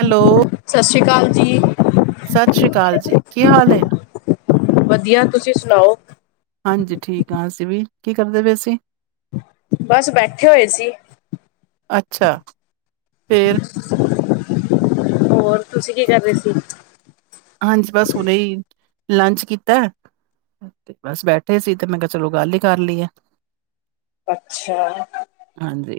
Hello? ਸਤਿ ਸ਼੍ਰੀ ਅਕਾਲ ਜੀ। ਸਤਿ ਸ੍ਰੀ ਅਕਾਲ ਜੀ ਕੀ ਹਾਲ ਏ ਵਧੀਆ ਤੁਸੀਂ ਸੁਣਾਓ! ਹਾਂਜੀ, ਠੀਕ ਹਾਂ ਅਸੀਂ ਵੀ! ਕੀ ਕਰਦੇ ਪਏ ਸੀ? ਬਸ ਬੈਠੇ ਹੋਏ ਸੀ। ਅੱਛਾ, ਫੇਰ ਹੋਰ, ਤੁਸੀਂ ਕੀ ਕਰ ਰਹੇ ਸੀ? ਹਾਂਜੀ, ਬਸ ਉਹਨੇ ਹੀ ਲੰਚ ਕੀਤਾ! ਬਸ ਬੈਠੇ ਸੀ। ਤੇ ਮੈਂ ਕਿਹਾ ਚਲੋ ਗੱਲ ਹੀ ਕਰ ਲਈਏ। ਅੱਛਾ। ਹਾਂਜੀ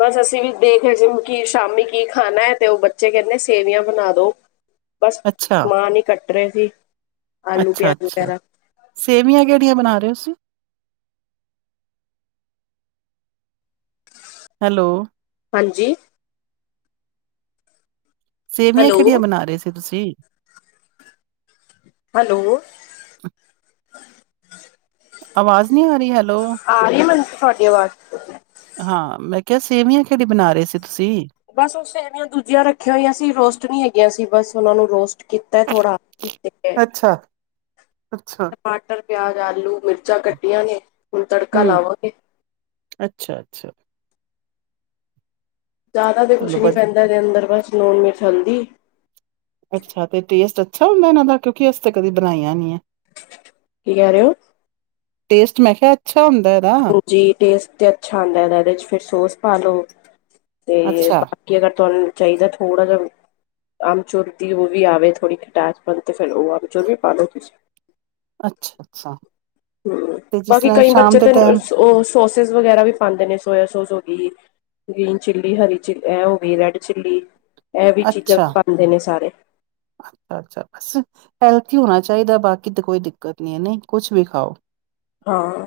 ਬਸ ਅਸੀਂ ਵੀ ਦੇਖ ਰਹੇ ਸੀ, ਕਿ ਸ਼ਾਮੀ ਕੀ ਖਾਣਾ ਹੈ? ਤੇ ਉਹ ਬੱਚੇ ਕਹਿੰਦੇ ਸੇਵੀਆਂ ਬਣਾ ਦੋ। ਬਸ ਅੱਛਾ। ਸਮਾਨ ਹੀ ਕੱਟ ਰਹੇ ਸੀ। ਆਲੂ ਅੱਛਾ ਪਿਆਜ ਅੱਛਾ! ਵਗੈਰਾ ਸੇਵੀਆਂ ਕਿਹੜੀਆਂ ਬਣਾ ਰਹੇ ਹੋ ਤੁਸੀਂ? ਹੈਲੋ। ਹਾਂਜੀ ਸੇਵੀਆਂ ਕਿਹੜੀਆਂ ਹੈਲੋ ਬਣਾ ਰਹੇ ਸੀ ਤੁਸੀਂ? ਹੈਲੋ ਆਵਾਜ਼ ਨਹੀਂ ਆ ਰਹੀ ਹੈਲੋ ਆ ਰਹੀ ਮੈਨੂੰ ਤੁਹਾਡੀ ਆਵਾਜ਼! ਹਾਂ, ਮੈਂ ਕਿਹਾ ਸੇਵੀਆਂ ਕਿਹੜੀ ਬਣਾ ਰਹੇ ਸੀ ਤੁਸੀਂ? ਬਸ ਉਹ ਸੇਵੀਆਂ ਦੂਜੀਆਂ ਰੱਖੀਆਂ ਹੋਈਆਂ ਸੀ। ਰੋਸਟ ਨੀ ਹੈਗੀਆਂ ਸੀ? ਬਸ ਉਹਨਾ ਨੂੰ ਰੋਸਟ ਕੀਤਾ ਥੋੜਾ। ਅੱ ਅੱਛਾ, ਅੱਛਾ। ਟਮਟਰ, ਪਿਆਜ, ਆਲੂ, ਮਿਰਚਾਂ ਕੱਟੀਆਂ ਨੇ ਹੁਣ ਤੜਕਾ ਹੂੰ, ਲਾਵਾਂਗੇ। ਅੱਛਾ-ਅੱਛਾ। ਜਾਦਾ ਤੇ ਕੁਛ ਚਲੋ ਨੀ ਬਸ। ਪੈਂਦਾ ਇਹਦੇ ਅੰਦਰ ਬਸ ਲੂਣ, ਮਿਰਚ, ਹਲਦੀ। ਅੱਛਾ ਤੇ ਟੇਸਟ ਅੱਛਾ ਹੁੰਦਾ ਇਹਨਾਂ ਦਾ ਕਿਉਂਕਿ ਅਸੀ ਤੇ ਕਦੇ ਬਣਾਇਆ ਨੀ ਹੈ। ਕੀ ਕਹਿ ਰਹੇ ਹੋ? ਟੇਸਟ ਮੈਂ ਕਿਹਾ ਅੱਛਾ ਹੁੰਦਾ ਇਹਦਾ। ਜੀ ਟੇਸਟ ਤੇ ਅੱਛਾ ਹੁੰਦਾ ਇਦਾ ਇਦੇ ਚ ਫੇਰ ਸੋਸ ਪਾ ਲੋ ਤੇ ਅੱਛਾ ਕਿ ਅਗਰ ਤੁਹਾਨੂੰ ਚਾਹੀਦਾ ਥੋੜ੍ਹਾ ਜਿਹਾ ਆਮਚੂਰ ਦੀ ਉਹ ਵੀ ਆਵੇ ਥੋੜ੍ਹੀ ਖਿਟਾਸ ਪਨ ਤੇ ਫਿਰ ਉਹ ਆਮਚੂਰ ਵੀ ਪਾਲੋ ਤੁਸੀਂ। ਅੱਛਾ-ਅੱਛਾ ਹਮ ਤੇ ਜਿਸ ਬਾਕੀ ਤਰ੍ਹਾਂ ਕਈ ਸ਼ਾਮ ਬੱਚੇ ਦੇ ਤੇ ਟੈਮ ਉਹ ਸੋਸਿਸ ਵਗੈਰਾ ਵੀ ਪਾਦੇ ਨੇ ਸੋਇਆ ਸੋਸ ਹੋ ਗਈ। ਗੀਨ ਚਿੱਲੀ, ਹਰੀ ਚ ਇਹ ਹੋ ਗਈ ਰੈਡ ਚਿੱਲੀ ਇਹ ਵੀ ਚੀਜ਼ਾਂ ਪਾਉਂਦੇ ਨੇ ਸਾਰੇ। ਅੱਛਾ-ਅੱਛਾ ਬੱਸ। ਹੈਲਥੀ ਹੋਣਾ ਚਾਹੀਦਾ ਬਾਕੀ ਤਾਂ ਕੋਈ ਦਿੱਕਤ ਨੀ ਹੈ ਨਹੀਂ ਕੁਛ ਵੀ ਖਾਓ। ਹਾਂ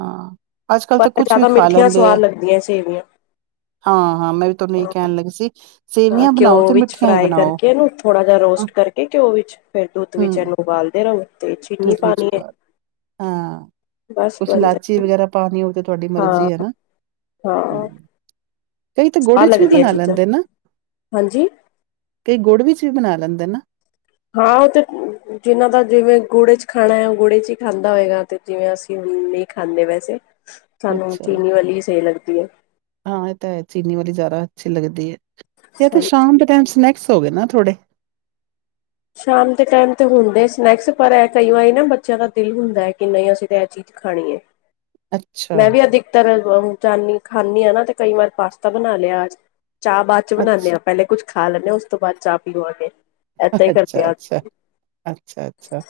ਹਾਂ ਅੱਜ ਕੱਲ੍ਹ ਪਰ ਤਾਂ ਕੁਛ ਵੀ ਜ਼ਿਆਦਾ ਖਾ ਮਿੱਠੀਆਂ ਲੈਂਦੇ ਹੈ। ਸਵਾਦ ਲੱਗਦੀਆਂ ਸੇਵੀਆਂ ਹਾਂ-ਹਾਂ ਮੈਂ ਵੀ ਤੁਹਾਨੂੰ ਹਾਂ ਇਹ ਕਹਿਣ ਲੱਗੀ ਸੀ ਸੇਵੀਆਂ ਬਣਾਓ ਤੇ ਮਿੱਠੀਆਂ ਹੀ ਬਣਾਓ। ਥੋੜ੍ਹਾ ਜਿਹਾ ਅ, ਰੋਸਟ ਕਰਕੇ ਘਿਓ ਵਿੱਚ ਫਿਰ ਦੁੱਧ ਵਿੱਚ ਹਮ ਇਹਨੂੰ ਉਬਾਲਦੇ ਰਹੋ ਤੇ ਚੀਨੀ ਦੁੱਧ ਵਿੱਚ ਪਾਣੀ ਏ। ਪਾ ਹਾਂ ਕੁਛ ਲਾਚੀ ਵਗੈਰਾ ਪਾਨੀ ਹੋ ਤੇ ਤੁਹਾਡੀ ਹਾਂ ਮਰਜ਼ੀ ਹੈ ਨਾ। ਹਾਂ। ਕਈ ਤੇ ਗੁੜ ਸਵਾਦ ਵਿੱਚ ਵੀ ਲੱਗਦੀ ਹੈ ਬਣਾ ਚੀਜ਼ਾਂ ਲੈਂਦੇ ਨਾ। ਹਾਂਜੀ ਕਈ ਗੁੜ ਵਿੱਚ ਚ ਵੀ ਬਣਾ ਲੈਂਦੇ ਨਾ। ਹਾਂ ਉਹ ਤੇ ਜਿਨਾਂ ਦਾ ਜਿਵੇਂ ਗੁੜ ਚ ਖਾਣਾ ਹੈ ਉਹ ਗੁੜ ਚ ਹੀ ਖਾਂਦਾ ਹੋਏਗਾ ਤੇ ਜਿਵੇਂ ਅਸੀਂ ਨੀ ਖਾਂਦੇ ਵੈਸੇ। ਸਾਨੂੰ ਅੱਛਾ ਚੀਨੀ ਵਾਲੀ ਹੀ ਸਹੀ ਲੱਗਦੀ ਹੈ। ਹਾਂ ਇਹ ਤਾਂ ਹੈ ਚੀਨੀ ਵਾਲੀ ਜਾਦਾ ਅੱਛੀ ਲੱਗਦੀ ਹੈ ਇਹ ਤਾਂ ਸਾਨੂੰ ਸ਼ਾਮ ਟੈਮ ਸਨੈਕਸ ਹੋਏ ਨਾ ਥੋੜੇ। ਸ਼ਾਮ ਦੇ ਟੈਮ ਤੇ ਹੁੰਦੇ ਸਨੈਕਸ ਪਰ ਇਹ ਕਈ ਵਾਰੀ ਨਾ ਬੱਚਿਆਂ ਦਾ ਦਿਲ ਹੁੰਦਾ ਹੈ ਕਿ ਨਹੀਂ ਅਸੀਂ ਤਾਂ ਇਹ ਚੀਜ਼ ਖਾਣੀ ਏ, ਅੱਛਾ, ਮੈਂ ਵੀ ਅੱਧ ਤਰ ਜਾਂਦੀ ਖਾਂਦੀ ਆ ਨਾ ਤੇ ਕਈ ਵਾਰ ਪਾਸਤਾ ਬਣਾ ਲਿਆ ਅਜ ਚਾਹ ਬਾਦ ਚ ਬਣਾਨੇ ਅੱਛਾ, ਹਾ। ਪਹਿਲੇ ਕੁੱਛ ਖਾ ਲੈਣੇ ਉਸ ਤੋਂ ਬਾਅਦ ਚਾਹ ਪੀਵਾਂਗੇ ਏਦਾ ਹੀ ਕਰ ਅੱਛਾ-ਅੱਛਾ, ਅੱਛਾ-ਅੱਛਾ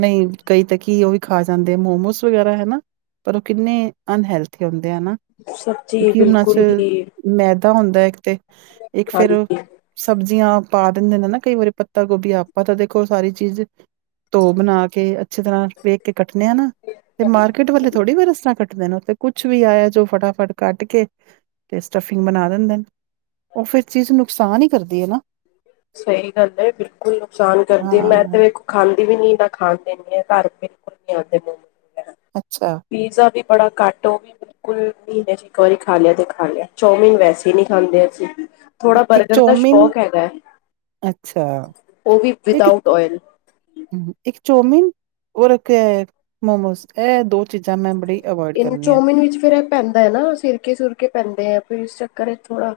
ਨਈਂ ਕਈ ਤੇ ਕੀ ਉਹ ਵੀ ਖਾ ਜਾਂਦੇ ਮੋਮੋਸ ਵਗੈਰਾ ਹਨਾ ਪਰ ਉਹ ਕਿੰਨੇ ਅਨਹੈਲਥੀ ਹੁੰਦੇ ਹਨਾ। ਸਬਜ਼ੀ ਕਿਉਂਕਿ ਉਹਨਾਂ ਚ ਬਿਲਕੁਲ ਹੀ ਮੈਦਾ ਹੁੰਦਾ ਹੈ ਇੱਕ ਤੇ ਇੱਕ ਫੇਰ ਹਾਂਜੀ ਸਬਜ਼ੀਆਂ ਪਾ ਦਿੰਦੇ ਨੇ ਨਾ ਕਈ ਵਾਰੀ ਪੱਤਾ ਗੋਭੀ ਆਪਾਂ ਤਾਂ ਦੇਖੋ ਸਾਰੀ ਚੀਜ਼ ਧੋ ਬਣਾ ਕੇ ਅੱਛੀ ਤਰ੍ਹਾਂ ਵੇਖ ਕੇ ਕੱਟਣੇ ਆ ਨਾ ਤੇ ਮਾਰਕੀਟ ਵਾਲੇ ਥੋੜ੍ਹੀ ਬ ਇਸ ਤਰ੍ਹਾਂ ਕੱਟ ਦੇ ਨੇ ਉਹ ਤੇ ਕੁਝ ਵੀ ਆਇਆ ਜੋ ਫਟਾਫਟ ਕੱਟ ਕੇ ਤੇ ਸਟੱਫਿੰਗ ਬਣਾ ਦਿੰਦੇ ਨੇ। ਉਹ ਫਿਰ ਚੀਜ਼ ਨੁਕਸਾਨ ਹੀ ਕਰਦੀ ਹੈ ਨਾ। ਸਹੀ ਗੱਲ ਹੈ ਬਿਲਕੁਲ ਨੁਕਸਾਨ ਕਰਦੀ ਮੈਂ ਤੇ ਵੇਖੋ ਖਾਂਦੀ ਵੀ ਨੀ ਨਾ ਖਾਣ ਦੇਣੀ ਆ ਘਰ ਬਿਲਕੁਲ ਨੀ ਆਉਂਦੇ ਮੋਮੋਸ ਵਗੈਰਾ। ਅੱਛਾ। ਪੀਜ਼ਾ ਵੀ ਬੜਾ ਘੱਟ ਉਹ ਵੀ ਬਿਲਕੁਲ ਮਹੀਨੇ ਵਿਚ ਇੱਕ ਵਾਰੀ ਖਾ ਲਿਆ ਤੇ ਖਾ ਲਿਆ ਚੌਮਿਨ ਵੈਸੇ ਹੀ ਨੀ ਖਾਂਦੇ ਅਸੀਂ। ਥੋੜਾ ਬਰਗਰ ਦਾ ਸ਼ੌਕ ਹੈਗਾ, ਉਹ ਵੀ ਵਿਦਾਉਟ ਓਇਲ। ਇੱਕ ਚੋਮਿਨ ਔਰ ਇੱਕ ਏ ਮੋਮੋਸ ਇਹ ਦੋ ਚੀਜ਼ਾਂ ਮੈਂ ਬੜੀ ਅਵੋਇਡ ਇਹਨੂੰ ਕਰਨੀਆਂ। ਚੌਮਿਨ ਵਿੱਚ ਫੇਰ ਇਹ ਪੈਂਦਾ ਹੈ ਨਾ, ਸਿਰਕੇ ਸੁਰਕੇ ਪੈਂਦੇ ਫਿਰ ਆ ਇਸ ਚੱਕਰ ਥੋੜ੍ਹਾ।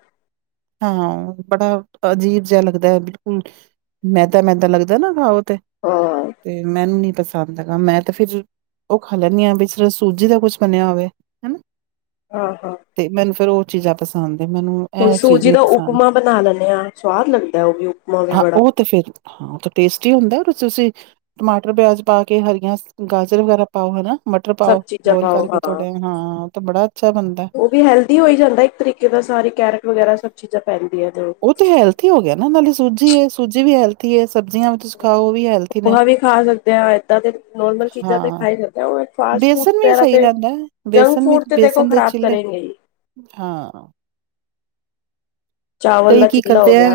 ਹਾਂ ਬੜਾ ਅਜੀਬ ਜਿਹਾ ਲੱਗਦਾ ਹੈ ਬਿਲਕੁਲ ਮੈਦਾ-ਮੈਦਾ ਲੱਗਦਾ ਨਾ ਖਾਓ। ਤੇ ਹਾਂ ਮੈਨੂੰ ਨੀ ਪਸੰਦ। ਕਮ ਸੇ ਕਮ ਮੈਂ ਤੇ ਫਿਰ ਉਹ ਖਾ ਲੈਂਨੀ ਆਂ, ਬਈ ਸੂਜੀ ਦਾ ਕੁਛ ਬਣਿਆ ਹੋਵੇ। ਹੈਨਾ ਹਾਂ ਹਾਂ ਤੇ ਮੈਨੂੰ ਫੇਰ ਉਹ ਚੀਜ਼ਾਂ ਪਸੰਦ ਹੈ, ਮੈਨੂੰ ਇਹ ਚੀਜ਼ ਨਹੀਂ ਜੀਦੋਂ ਪਸੰਦ। ਉਪਮਾ ਬਣਾ ਲੈਂਨੇ ਆਂ, ਸਵਾਦ ਲੱਗਦਾ ਉਹ ਵੀ ਉਪਮਾ ਵੀ ਹਾਂ ਬੜਾ। ਉਹ ਤੇ ਫਿਰ ਟੇਸਟੀ ਹੁੰਦਾ ਵੀ ਫਿਰ ਤੁਸੀਂ। ਟਮਾਟਰ ਪਿਆਜ ਪਾ ਕੇ ਹਰੀਆਂ ਗਾਜਰ ਵਗੈਰਾ। ਪਾਓ ਹੈਨਾ ਮਟਰ ਸਭ ਪਾਓ ਚੀਜ਼ਾਂ ਬੋਇਲ ਪਾਓ ਕਰਕੇ ਹਾਂ ਥੋੜੇ, ਹਾਂ ਤਾਂ ਬੜਾ ਅੱਛਾ ਬਣਦਾ। ਬਈ ਹੈਲਥੀ ਹੋ ਹੀ ਜਾਂਦਾ ਇੱਕ ਤਰੀਕੇ ਦਾ ਸਾਰੀ ਕੈਰਟ ਵਗੈਰਾ ਸਭ ਚੀਜ਼ਾਂ ਪੈਂਦੀਆਂ ਤੇ। ਉਹ ਤੇ ਹੈਲਥੀ ਹੋ ਗਿਆ ਨਾ ਨਾਲੇ ਸੂਜੀ ਹੈ ਸੂਜੀ ਵੀ ਹੈਲਥੀ ਹੈ ਸਬਜ਼ੀਆਂ। ਤੁਸੀਂ ਖਾਓ ਉਹ ਵੀ ਹੈਲਥੀ ਨੇ ਉਪਮਾ ਵੀ ਖਾ ਸਕਦੇ ਹਾਂ, ਏਦਾਂ ਦੇ ਨੋਰਮਲ ਚੀਜ਼ਾਂ ਤੇ ਹਾਂ ਖਾ ਹੀ ਸਕਦੇ ਹਾਂ। ਫਾਸਟ ਫੂਡ ਬੇਸਨ ਵੀ ਵਗੈਰਾ ਸਹੀ ਤੇ ਰਹਿੰਦਾ ਹੈ ਜੰਕ ਬੇਸਨ ਵੀ ਫੂਡ ਤੇ ਦੇਖੋ ਬੇਸਨ ਦੇ ਖ਼ਰਾਬ ਚਿੱਲੇ ਕਰੇਗੇ ਹੀ। ਹਾਂ ਚਾਵਲ ਕਈ ਦਾ ਕੀ ਚਿੱਲਾ ਹੋ ਕਰਦੇ ਹੈ ਗਿਆ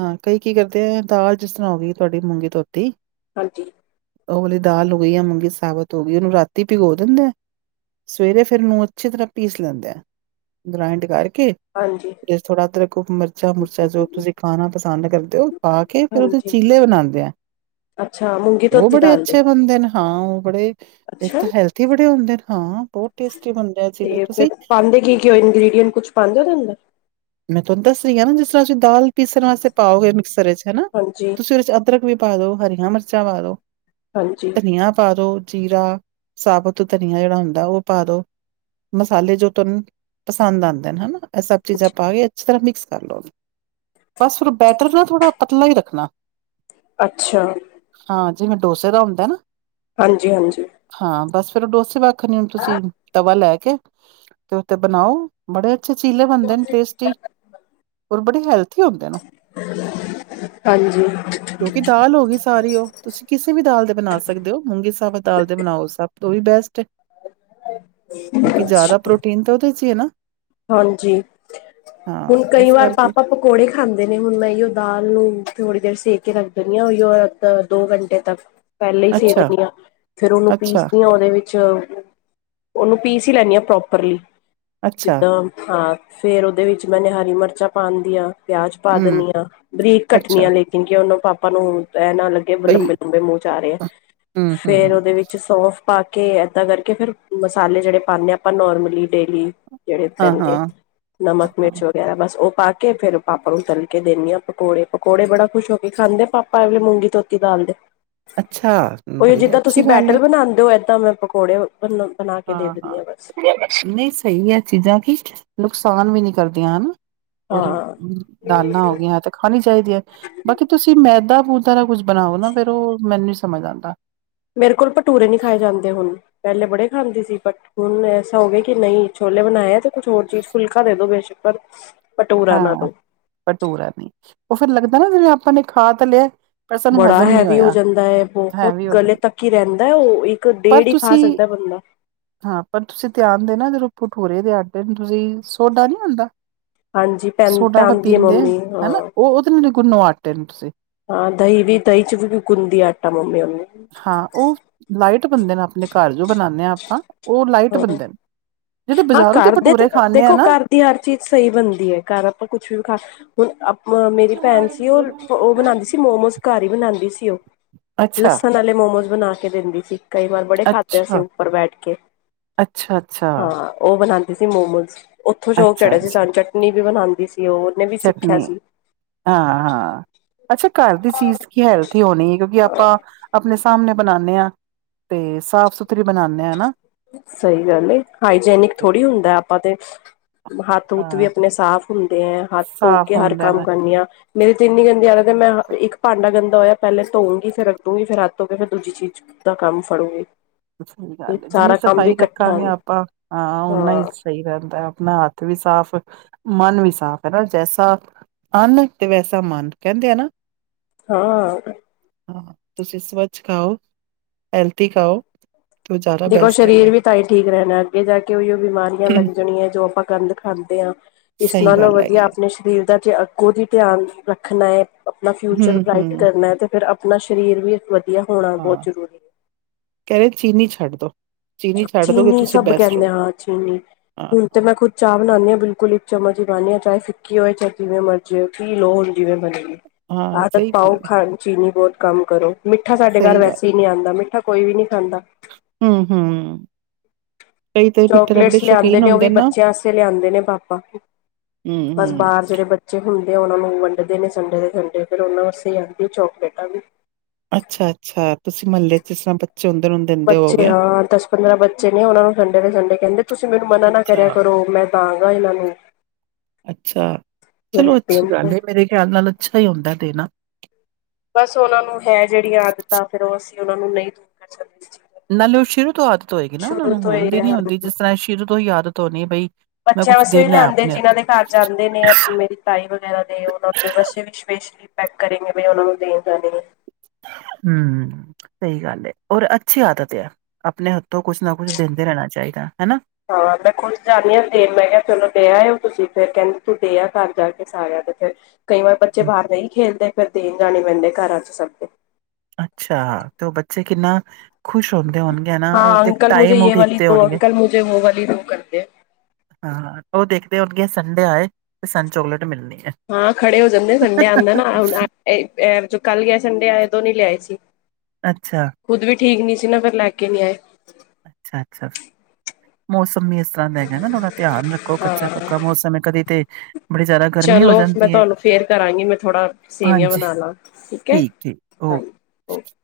ਹਾਂ ਕਈ ਕੀ ਕਰਦੇ ਹੈ ਦਾਲ ਜਿਸ ਤਰ੍ਹਾਂ ਹੋਗੀ ਤੁਹਾਡੀ ਮੂੰਗੀ ਧੋਤੀ। ਹਾਂਜੀ। ਉਹ ਵਾਲੀ ਦਾਲ ਹੋ ਗਈ, ਯਾ ਮੂੰਗੀ ਸਾਬਤ ਹੋ ਗਈ ਉਹਨੂੰ ਰਾਤੀ ਭਿਗੋ ਦਿੰਦੇ ਐ। ਸਵੇਰੇ ਫਿਰ ਔ ਨੂੰ ਅੱਛੀ ਤਰ੍ਹਾਂ ਪੀਸ ਲੈਂਦੇ ਆ ਗਰਾਇੰਡ ਕਰਕੇ, ਹਾਂਜੀ ਫਿਰ ਇਸ ਵਿਚ ਥੋੜਾ ਅਦਰਕ। ਖ਼ੂਬ ਮਿਰਚਾਂ ਮੁਰਚਾਂ ਜੋ ਤੁਸੀਂ ਖਾਣਾ ਪਸੰਦ ਕਰਦੇ ਹੋ ਉਹ ਖਾ ਕੇ ਫਿਰ ਉਹਦੇ ਹਾਂਜੀ ਚੀਲੇ ਬਣਾਉਂਦੇ ਆ। ਅੱਛਾ ਮੂੰਗੀ ਧੋਤੀ ਦਾਲ ਦੇ। ਹੁੰਦੇ ਨੇ ਹਾਂ ਉਹ ਬੜੇ। ਇੱਕ ਅੱਛਾ ਤਾਂ ਹੈਲਥੀ ਬੜੇ ਹੁੰਦੇ, ਹਾਂ ਬਹੁਤ ਟੇਸਟੀ ਬਣਦੇ ਆ ਚਿੱਲੇ ਤੁਸੀਂ। ਕਿਉ ਇੰਗਰੀਡੀਅਟ ਕੁਛ ਪਾਉਦੇ ਹੋ ਓਹਦੇ ਅੰਦਰ। ਮੈਂ ਤੁਹਾਨੂੰ ਦੱਸ ਰਹੀ ਆ ਨਾ ਜਿਸ ਤਰ੍ਹਾਂ ਤੁਸੀਂ ਦਾਲ ਪੀਸਣ ਵਾਸਤੇ ਪਾਓਗੇ ਮਿਕਸਰ ਵਿਚ ਹੈਨਾ, ਹਾਂਜੀ ਤੁਸੀਂ ਉਹਦੇ ਚ ਅਦਰਕ। ਅਦਰਕ ਵੀ ਪਾ ਦੋ, ਹਰੀਆਂ ਮਿਰਚਾਂ ਪਾ ਦੋ, ਹਾਂਜੀ ਧਨੀਆ ਪਾ ਦੋ, ਜੀਰਾ। ਸਾਬਤ ਧਨੀਆ ਜਿਹੜਾ ਹੁੰਦਾ ਉਹ ਪਾ ਦੋ। ਮਸਾਲੇ ਜੋ ਤੁਹਾਨੂੰ ਪਸੰਦ ਆਉਂਦੇ ਨੇ ਹੈਨਾ ਇਹ ਸਭ ਚੀਜ਼ਾਂ ਪਾ ਕੇ। ਅੱਛੀ ਤਰ੍ਹਾਂ ਮਿਕਸ ਕਰ ਲਓ, ਬਸ ਫਿਰ ਬੈਟਰ ਨਾ ਥੋੜ੍ਹਾ ਪਤਲਾ ਹੀ ਰੱਖਣਾ। ਅੱਛਾ। ਹਾਂ ਜਿਵੇਂ ਡੋਸੇ ਦਾ ਹੁੰਦਾ ਨਾ। ਹਾਂਜੀ-ਹਾਂਜੀ। ਹਾਂ ਬਸ ਫੇਰ ਉਹ ਡੋਸੇ ਵਾਖਣ ਹੀ ਹੁਣ ਤੁਸੀਂ। ਤਵਾ ਲੈ ਕੇ ਤੇ ਉੱਥੇ ਬਣਾਓ ਬੜੇ ਅੱਛੇ ਚੀਲੇ ਬਣਦੇ ਨੇ ਟੇਸਟੀ ਔਰ ਬੜੀ ਹੈਲਥ ਹਾਂਜੀ ਕਿਉਂਕਿ ਦਾਲ ਹੋ ਗਈ ਸਾਰੀ ਉਹ, ਤੁਸੀਂ ਕਿਸੇ ਵੀ ਦਾਲ ਦੇ ਬਣਾ ਸਕਦੇ ਹੋ ਮੂੰਗੀ ਸਾਬਤ ਦਾਲ ਦੇ ਬਣਾਓ ਸਭ ਤੋਂ ਵੀ ਬੈਸਟ ਹੈ ਕਿਉਂਕਿ ਜ਼ਿਆਦਾ ਪ੍ਰੋਟੀਨ ਤਾਂ ਉਹਦੇ ਚ ਹੀ ਹੈ ਨਾ ਹਾਂਜੀ ਹਾਂ ਹੁਣ ਕਈ ਇਸ ਵਾਰ ਕਰਕੇ ਪਾਪਾ ਕੋ ਪਕੌੜੇ ਖਾਂਦੇ ਨੇ, ਹੁਣ ਮੈਂ ਇਹੀਓ ਦਾਲ ਨੂੰ ਥੋੜੀ ਦੇਰ ਸੇ ਕੇ ਰੱਖ ਦਿੰਦੀ ਹਾਂ ਓਹੀਓ ਦੋ ਘੰਟੇ ਤੱਕ ਪਹਿਲੇ ਹੀ ਸੇ ਅੱਛਾ ਦੇਨੀ ਆਂ ਫਿਰ ਉਹਨੂੰ ਅੱਛਾ ਪੀਸਦੀ ਹਾਂ ਉਹਦੇ ਵਿੱਚ ਉਹਨੂੰ ਪੀਸ ਹੀ ਲੈਣੀ ਹਾਂ ਪ੍ਰੋਪਰਲੀ ਅੱਛਾ ਜਿੱਦਾਂ ਹਾਂ ਫ਼ੇਰ ਉਹਦੇ ਵਿੱਚ ਮੈਨੇ ਹਰੀ ਮਿਰਚਾਂ ਪਾਉਣ ਦੀਆਂ ਪਿਆਜ ਪਾ ਹਮ ਦਿੰਨੀ ਆ ਬਰੀਕ ਕੱਟਣੀ ਅੱਛਾ ਆ ਲੇਕਿਨ ਕਿ ਉਹਨੂੰ ਪਾਪਾ ਨੂੰ ਇਹ ਨਾ ਲੱਗ ਬਈ ਲੰਬੇ ਲੰਬੇ ਮੂੰਹ ਚ ਆ ਰਹੇ ਹੈ ਹਮ ਫੇਰ ਹਮ ਉਹਦੇ ਵਿੱਚ ਸੋਫ ਪਾ ਕੇ ਏਦਾਂ ਕਰਕੇ ਫਿਰ ਮਸਾਲੇ ਜਿਹੜੇ ਪਾਣੇ ਆਂ ਆਪਾਂ ਨੋਰਮਲੀ ਡੇਲੀ ਜਿਹੜੇ ਹਾਂ ਪੈਂਦੇ ਹਾਂ ਨਮਕ, ਹਾਂ ਹਾਂ। ਮਿਰਚ ਮੇ ਬਸ ਉਹ ਪਾ ਕੇ ਫੇਰ ਪਾਪਾ ਨੂੰ ਤਲ ਕੇ ਦਿੰਨੀ ਆਂ ਪਕੌੜੇ, ਪਕੌੜੇ ਬੜਾ ਖੁਸ਼ ਹੋ ਕੇ ਖਾਂਦੇ ਪਾਪਾ ਮੁੰਗੀ ਤੋਤੀ ਦਾਲ ਦੇ ਅੱਛਾ ਉਹੀ ਬੜੀ ਜਿੱਦਾਂ ਤੁਸੀਂ ਅੱਛੀ ਗੱਲ ਹੈ ਬੈਟਰ ਬਣਾਉਂਦੇ ਔ, ਏਦਾਂ ਮੈਂ ਪਕੌੜੇ ਬਨਾਂਦੀ ਹਾਂ ਹਾਂ, ਨਈਂ ਸਹੀ ਐ ਚੀਜ਼ਾਂ ਕੀ ਨੁਕਸਾਨ ਵੀ ਨੀ ਕਰਦੀਆਂ ਹਨਾਔ। ਹੋਰ ਹਂ ਹਾਂ ਦਾਲਾਂ ਹੋ ਗਈਆਂ ਐ ਤੇ ਖਾਣੀ ਚਾਈਦੀ ਐ, ਬਾਕੀ ਤੁਸੀਂ ਮੈਦਾ ਮੂਦਾ ਦਾ ਕੁੱਝ ਬਣਾਓ ਨਾ ਫੇਰ ਉਹ ਮੈਨੂੰ ਨੀ ਸਮਝ ਆਂਦਾ ਮੇਰੇ ਕੋਲ ਭਟੂਰੇ ਨਈਂ ਖਾਏ ਜਾਂਦੇ ਹੁਣ ਪਹਿਲੇ ਬੜੇ ਖਾਂਦੀ ਸੀ ਬਟ ਹੁਣ ਐਸਾ ਹੋ ਗਿਆ ਕਿ ਨਈਂ ਛੋਲੇ ਬਣਾਇ ਏ ਤੇ ਕੁਛ ਹੋਰ ਚੀਜ਼ ਫੁਲਕਾ ਦੇ ਦੋ ਬੇਸ਼ੱਕ ਪਰ ਭਟੂਰਾ ਨਾ ਹਾਂ ਦੋ ਭਟੂਰਾ ਨਈਂ, ਉਹ ਫੇਰ ਲੱਗਦਾ ਨਾ ਜਿਵੇਂ ਆਪਾਂ ਨੇ ਖਾ ਤਾਂ ਲਿਆ ਪਰ ਸਾਨੂੰ ਬੜਾ ਹਜ਼ਮ ਨਹੀਂ ਹੈਵੀ ਹੋ ਹੋਇਆ ਜਾਂਦਾ ਐ, ਬਹੁਤ ਹੈਵੀ ਹੋ ਗਲੇ ਜਾਂਦਾ ਤੱਕ ਹੀ ਰਹਿੰਦਾ ਐ ਉਹ ਇੱਕ ਪਰ ਡੇੜ ਹੀ ਖਾ ਤੁਸੀਂ ਸਕਦਾ ਬੰਦਾ। ਹਾਂ ਪਰ ਤੁਸੀਂ ਧਿਆਨ ਦੇ ਨਾ ਜਦੋਂ ਭਟੂਰੇ ਦੇ ਆਟੇ ਨੂੰ ਤੁਸੀਂ ਸੋਡਾ ਨੀ ਹੁੰਦਾ ਹਾਂਜੀ। ਪੈ ਸੋਡਾ [unintelligible] ਪੈਂਦੀ ਹੈ ਪੀਂਦੇ ਆ ਮੰਮੀ ਹਾਂ ਹਨਾ ਉਹ ਉਹਦੇ ਨਾਲ ਗੁਨੋ ਆਟੇ ਨੂੰਂ ਤੁਸੀ ਹਾਂ ਦਹੀਂ ਵੀ ਦਹੀਂ ਚ ਵੀ ਗੁੰਦੀ ਆਟਾ ਮੰਮੀ [unintelligible] ਹਾਂ ਉਹ ਲਾਈਟ ਬੰਨਦੇ ਨੇ, ਆਪਣੇ ਘਰ ਜੋ ਬਣਾਉਂਦੇ ਆਂ ਆਪਾਂ ਉਹ ਲਾਈਟ ਹਾਂ ਬਣਦੇ, ਜਿਹੜੇ ਹਾਂ ਬਾਜ਼ਾਰੋ ਦੇ ਘਰ ਤੇ ਬਟੂਰੇ ਖਾਂਣੇ ਆਂ ਦੇਖੋ ਨਾ ਘਰ ਦੀ ਹਰ ਚੀਜ਼ ਸਹੀ ਬਣਦੀ ਐ, ਘਰ ਆਪਾਂ ਕੁਛ ਵੀ ਖਾ ਹੁਣ ਅ ਮੇਰੀ ਭੈਣ ਸੀ ਉਹ ਉਹ ਬਣਾਉਂਦੀ ਸੀ ਮੋਮੋਸ ਘਰ ਹੀ ਬਣਾਉਂਦੀ ਸੀ ਉਹ ਅੱਛਾ ਲਸਣ ਆਲੇ ਮੋਮੋਸ ਬਣਾ ਕੇ ਦਿੰਦੀ ਸੀ ਕਈ ਵਾਰ ਬੜੇ ਖਾਦੇ ਅਸੀ ਅੱਛਾ ਉੱਪਰ ਬੈਠ ਕੇ। ਅੱਛਾ। ਹਾਂ ਉਹ ਬਣਾਂਦੀ ਸੀ ਮੋਮੋਸ, ਉੱਥੋਂ ਸ਼ੋਕ ਅੱਛਾ ਚੜਿਆ ਸੀ ਅੱਛਾ ਸਾਨੂੰ ਚਟਨੀ ਵੀ ਬਣਾਂਦੀ ਸੀ ਉਹ ਉਹਨੇ ਵੀ ਸਿੱਖਿਆ ਚਟਨੀ ਸੀ ਹਾਂ ਹਾਂ। ਅੱਛਾ ਘਰ ਦੀ ਚੀਜ਼ ਕੀ ਹੈਲਥੀ ਹੋਣੀ ਐ ਕਿਉਂਕਿ ਆਪਾਂ ਆਪਣੇ ਸਾਮਣੇ ਬਣਾਣੇ ਆਂ ਤੇ ਸਾਫ਼ ਸੁਥਰੀ ਬਣਾਣੇ ਆਂ ਹਨਾ। ਸਹੀ ਗੱਲ ਏ ਹਾਈਜੇਨਿਕ ਥੋੜ੍ਹੀ ਹੁੰਦਾ ਆਪਾਂ ਤੇ ਹੱਥ ਹੁਥ ਵੀ ਹਾਂ ਆਪਣੇ ਸਾਫ਼ ਹੁੰਦੇ ਐ, ਹੱਥ ਧੋ ਸਾਫ਼ ਕੇ ਹਰ ਹੁੰਦੇ ਕੰਮ ਨੇ ਕਰਨੇ ਆ। ਮੇਰੇ ਤੇ ਇਨੀ ਗੰਦੀ ਆਦਤ ਏ ਤੇ ਮੈਂ ਇੱਕ ਭਾਂਡਾ ਗੰਦਾ ਹੋਇਆ ਪਹਿਲੇ ਧੋਉਗੀ ਫਿਰ ਰਖੂੰਗੀ, ਫਿਰ ਹੱਥ ਧੋ ਕੇ ਫਿਰ ਦੂਜੀ ਚੀਜ਼ ਤਾਂ ਕੰਮ ਫ਼ਡੋਗੇ ਸਹੀ ਗੱਲ ਐ, ਜਿੰਨੀ ਸਫ਼ਾਈ ਰੱਖਾਂਗੇ ਆਪਾਂ ਹਾਂ ਓਨਾ ਈ ਸਹੀ ਰਹਿੰਦਾ, ਆਪਣਾ ਹੱਥ ਵੀ ਸਾਫ਼ ਮਨ ਵੀ ਸਾਫ਼ ਐ ਨਾ ਜੈਸਾ ਅੰਨ ਤੇ ਵੈਸਾ ਮਨ ਕਹਿੰਦੇ ਆ ਨਾ। ਹਾਂ। ਤੁਸੀਂ ਸਵੱਛ ਖਾਓ, ਹੈਲਥੀ ਖਾਓ। ਤੇ ਉਹ ਜ਼ਿਆਦਾ ਦੇਖੋ ਬੈਸਟ ਸ਼ਰੀਰ ਹੈਗਾ ਵੀ ਤਾਂਈ ਠੀਕ ਰਹਿਣਾ ਅੱਗੇ ਜਾ ਕੇ ਉਈ ਉਹ ਬਿਮਾਰੀਆਂ ਲੱਗ ਜਾਣੀਆਂ ਐ ਜੋ ਆਪਾਂ ਗੰਦ ਖਾਂਦੇ ਆਂ, ਇਸ ਸਹੀ ਨਾਲੋਂ ਗੱਲ ਵਧੀਆ ਹੈਗੀ ਹੈ ਆਪਣੇ ਸਰੀਰ ਦਾ ਧਿਆਨ ਅੱਗੂ ਦੀ ਧਿਆਨ ਰੱਖਣਾ ਐ। ਆਪਣਾ ਫਿਊਚਰ ਹਮ ਬਰਾਈਟ ਹਮ ਕਰਨਾ ਤੇ ਫਿਰ ਆਪਣਾ ਸਰੀਰ ਵੀ ਵਧੀਆ ਹੋਣਾ ਬਹੁਤ ਹਾਂ ਜ਼ਰੂਰੀ। ਕਹਿ ਰਹੇ ਚੀਨੀ ਛੱਡ ਦੋ। ਚੀਨੀ ਛੱਡ ਦੋਗੇ ਚੀਨੀ ਤੁਸੀਂ ਸਭ ਬੈਸਟ ਕਹਿੰਦੇ ਰਹੋ ਹਾਂ ਚੀਨੀ। ਹਾਂ ਹੁਣ ਤੇ ਮੈਂ ਖੁਦ ਚਾਹ ਬਣਾਣੀ ਆਂ, ਬਿਲਕੁੱਲ ਇੱਕ ਚੱਮਚ ਈ ਪਾਣੀ ਆਂ ਚਾਹੇ ਫੀਕੀ ਹੋਵੇ ਚਾਏ ਜਿਵੇਂ ਮਰਜ਼ੀ ਹੋਵੇ ਪੀ ਲੋ ਹੁਣ ਜਿਵੇਂ ਬਣੀ। ਹਾਂ ਆਦਤ ਸਹੀ ਗੱਲ ਪਾਓ ਹੈ ਖਾਣ ਚੀਨੀ ਬਹੁਤ ਕੰਮ ਕਰੋ ਮਿੱਠਾ ਸਾਡੇ ਘਰ ਸਹੀ ਵੈਸੇ ਗੱਲ ਈ ਨਈਂ ਆਂਦਾ ਮਿੱਠਾ ਕੋਈ ਵੀ ਨੀ ਖਾਂਦਾ। ਹਂ, ਹਂ। ਚੋਕਲੇਟਸ ਲਿਆਂਦੇ ਸ਼ੌਕੀਨ ਨੇ ਉਹ ਵੀ ਹੁੰਦੇ ਨਾ ਬੱਚਿਆਂ ਆਸਤੇ ਲਿਆਂਦੇ ਨੇ ਪਾਪਾ। ਹੁ ਹੁ ਬਸ ਬਾਹਰ ਜਿਹੜੇ ਬੱਚੇ ਹੁੰਦੇ ਆ ਉਹਨਾਂ ਨੂੰ ਵੰਡਦੇ ਨੇ ਸੰਡੇ ਦੇ ਸੰਡੇ ਫੇਰ ਉਹਨਾਂ ਵਾਸਤੇ ਆਂਦੀ ਚੋਕਲੇਟਾਂ ਵੀ। ਅੱਛਾ ਅੱਛਾ ਤੁਸੀਂ ਮਹੱਲੇ ਜਿਸ ਤਰ੍ਹਾਂ ਬੱਚੇ ਹੁੰਦੇ ਉਹਨਾਂ ਨੂੰ ਦਿੰਦੇ ਬੱਚੇ ਹੋਗੇ। ਹਾਂ ਦਸ ਪੰਦਰਾਂ ਬੱਚੇ ਨੇ ਉਹਨਾਂ ਨੂੰ ਸੰਡੇ ਦੇ ਸੰਡੇ ਕਹਿੰਦੇ ਤੁਸੀਂ ਮੈਨੂੰ ਮਨਾ ਨਾ ਕਰਿਆ ਅੱਛਾ, ਕਰੋ ਮੈਂ ਦਾਂਗਾ ਇਹਨਾਂ ਨੂੰ। ਅੱਛਾ ਚਲੋ ਅੱਛੀ ਗੱਲ ਏ ਮੇਰੇ ਖਿਆਲ ਨਾਲ ਅੱਛਾ ਹੀ ਹੁੰਦਾ ਦੇਨਾ। ਬਸ ਉਹਨਾਂ ਨੂੰ ਹੈ ਜਿਹੜੀ ਆਦਤਾਂ ਫੇਰ ਉਹ ਅਸੀਂ ਉਹਨਾ ਨੂੰ ਨਹੀਂ ਦੂਰ ਕਰ ਸਕਦੇ ਸੀ। ਨਾਲੇ ਉਹ ਸ਼ੁਰੂ ਤੋਂ ਆਦਤ ਹੋਏਗੀ ਨਾ ਉਹਨਾਂ ਨੂੰ ਤੋਂ ਹੀ ਹੁਨ ਦੀ ਨੀ ਹਨ। ਹੁੰਦੀ ਜਿਸ ਤਰ੍ਹਾਂ ਇਹ ਸ਼ੁਰੂ ਤੋਂ ਹੀ ਆਦਤ ਹੋਨੀ ਹੈ ਬਈ ਮੈਂ ਬੱਚਿਆਂ ਕੁਛ ਵਾਸਤੇ ਵੀ ਦੇਣਾ ਲਿਆਂਦੇ ਆਪਣੇ ਜਿਹਨਾਂ ਹੱਥ। ਦੇ ਘਰ ਜਾਂਦੇ ਨੇ ਮੇਰੀ ਤਾਈ ਵਗੈਰਾ ਦੇ ਉਹਨਾਂ ਦੇ ਵਾਸਤੇ ਵਿਸ਼ੇਸ਼ ਵੀ ਪੈਕ ਕਰੇਗੇ ਵੀ ਉਹਨਾਂ ਨੂੰ ਦੇਨ ਜਾਂਦੇ ਨੇ। ਹੁ ਸਹੀ ਗੱਲ ਹੈ ਔਰ ਅੱਛੀ ਆਦਤ ਹੈ ਅਪਨੇ ਹੱਥੋਂ ਕੁੱਛ ਨਾ ਕੁੱਝ ਦੇਂਦੇ ਰਹਿਣਾ ਚਾਹੀਦਾ ਹੈਨਾ। ਹਾਂ ਮੈਂ ਖੁੱਦ ਜਾਂਨੀ ਹਾਂ ਫੇਰ ਮੈਂ ਕਿਹਾ ਚਲੋ ਦੇ ਆਏ ੳ ਤੁਸੀਂ ਫੇਰ ਕਹਿੰਦੇ ਤੂੰ ਦੇ ਆ ਘਰ ਜਾ ਕੇ ਸਾਰਿਆਂ ਦੇ। ਫੇਰ ਕਈ ਵਾਰ ਬੱਚੇ ਬਾਹਰ ਨਹੀਂ ਖੇਲਦੇ ਫੇਰ ਦੇਨ ਜਾਨੇਂ ਪੈਂਦੇ ਘਰਾਂ ਚੱ ਸਭ ਦੇ। ਅੱਛਾ ਤੇ ਉਹ ਬੱਚੇ ਕਿੰਨਾ ਖੁਸ਼ ਹੁੰਦੇ ਹੋਨ ਹੈਨਾ ਉਹ ਤੇ ਟਾਈਮ ਉਡੀਕਦੇ ਹੋਨਗੇ। ਹਾਂ ਉਹ ਦੇਖਦੇ ਹੋਨਗੇ ਸੰਡੇ ਆਏ ਤੇ ਸਾਨੂੰ ਚੋਕਲੇਟ ਮਿਲਣੀ ਏ। ਹਾਂ ਖੜੇ ਹੋ ਜਾਂਦੇ ਸੰਡੇ ਆਂਦਾ ਨਾ ਏਹ ਜੋ ਕੱਲ ਗਿਆ ਸੰਡੇ ਆਏ ਉਦੋ ਨਹੀਂ ਲਿਆਏ ਸੀ। ਅੱਛਾ। ਖੁੱਦ ਵੀ ਠੀਕ ਨੀ ਸੀ ਨਾ ਫੇਰ ਲੈ ਕੇ ਨੀ ਆਏ। ਅੱਛਾ ਅੱਛਾ ਮੌਸਮ ਵੀ ਇਸ ਤਰਾਂ ਹੈਗਾ ਨਾ ਥੋੜ੍ਹਾ ਧਿਆਨ ਰੱਖੋ ਕੱਚਾ ਹਾਂ ਪੱਕਾ ਮੌਸਮ ਹੈ ਕਦੇ ਤੇ ਬੜੀ ਜ਼ਿਆਦਾ ਗਰਮੀ ਹੋ ਚਲੋ ਮੈਂ ਜਾਂਦੀ ਹੈ। ਤੁਹਾਨੂੰ ਫ਼ੇਰ ਕਰਾਂਗੀ ਮੈਂ ਥੋੜਾ ਸੇਵੀਆਂ ਹਾਂਜੀ, ਬਨਾ ਲਾਂ ਠੀਕ ਹੈ। ਹਾਂ [unintelligible] [unintelligible] ਹ [unintelligible] [unintelligible]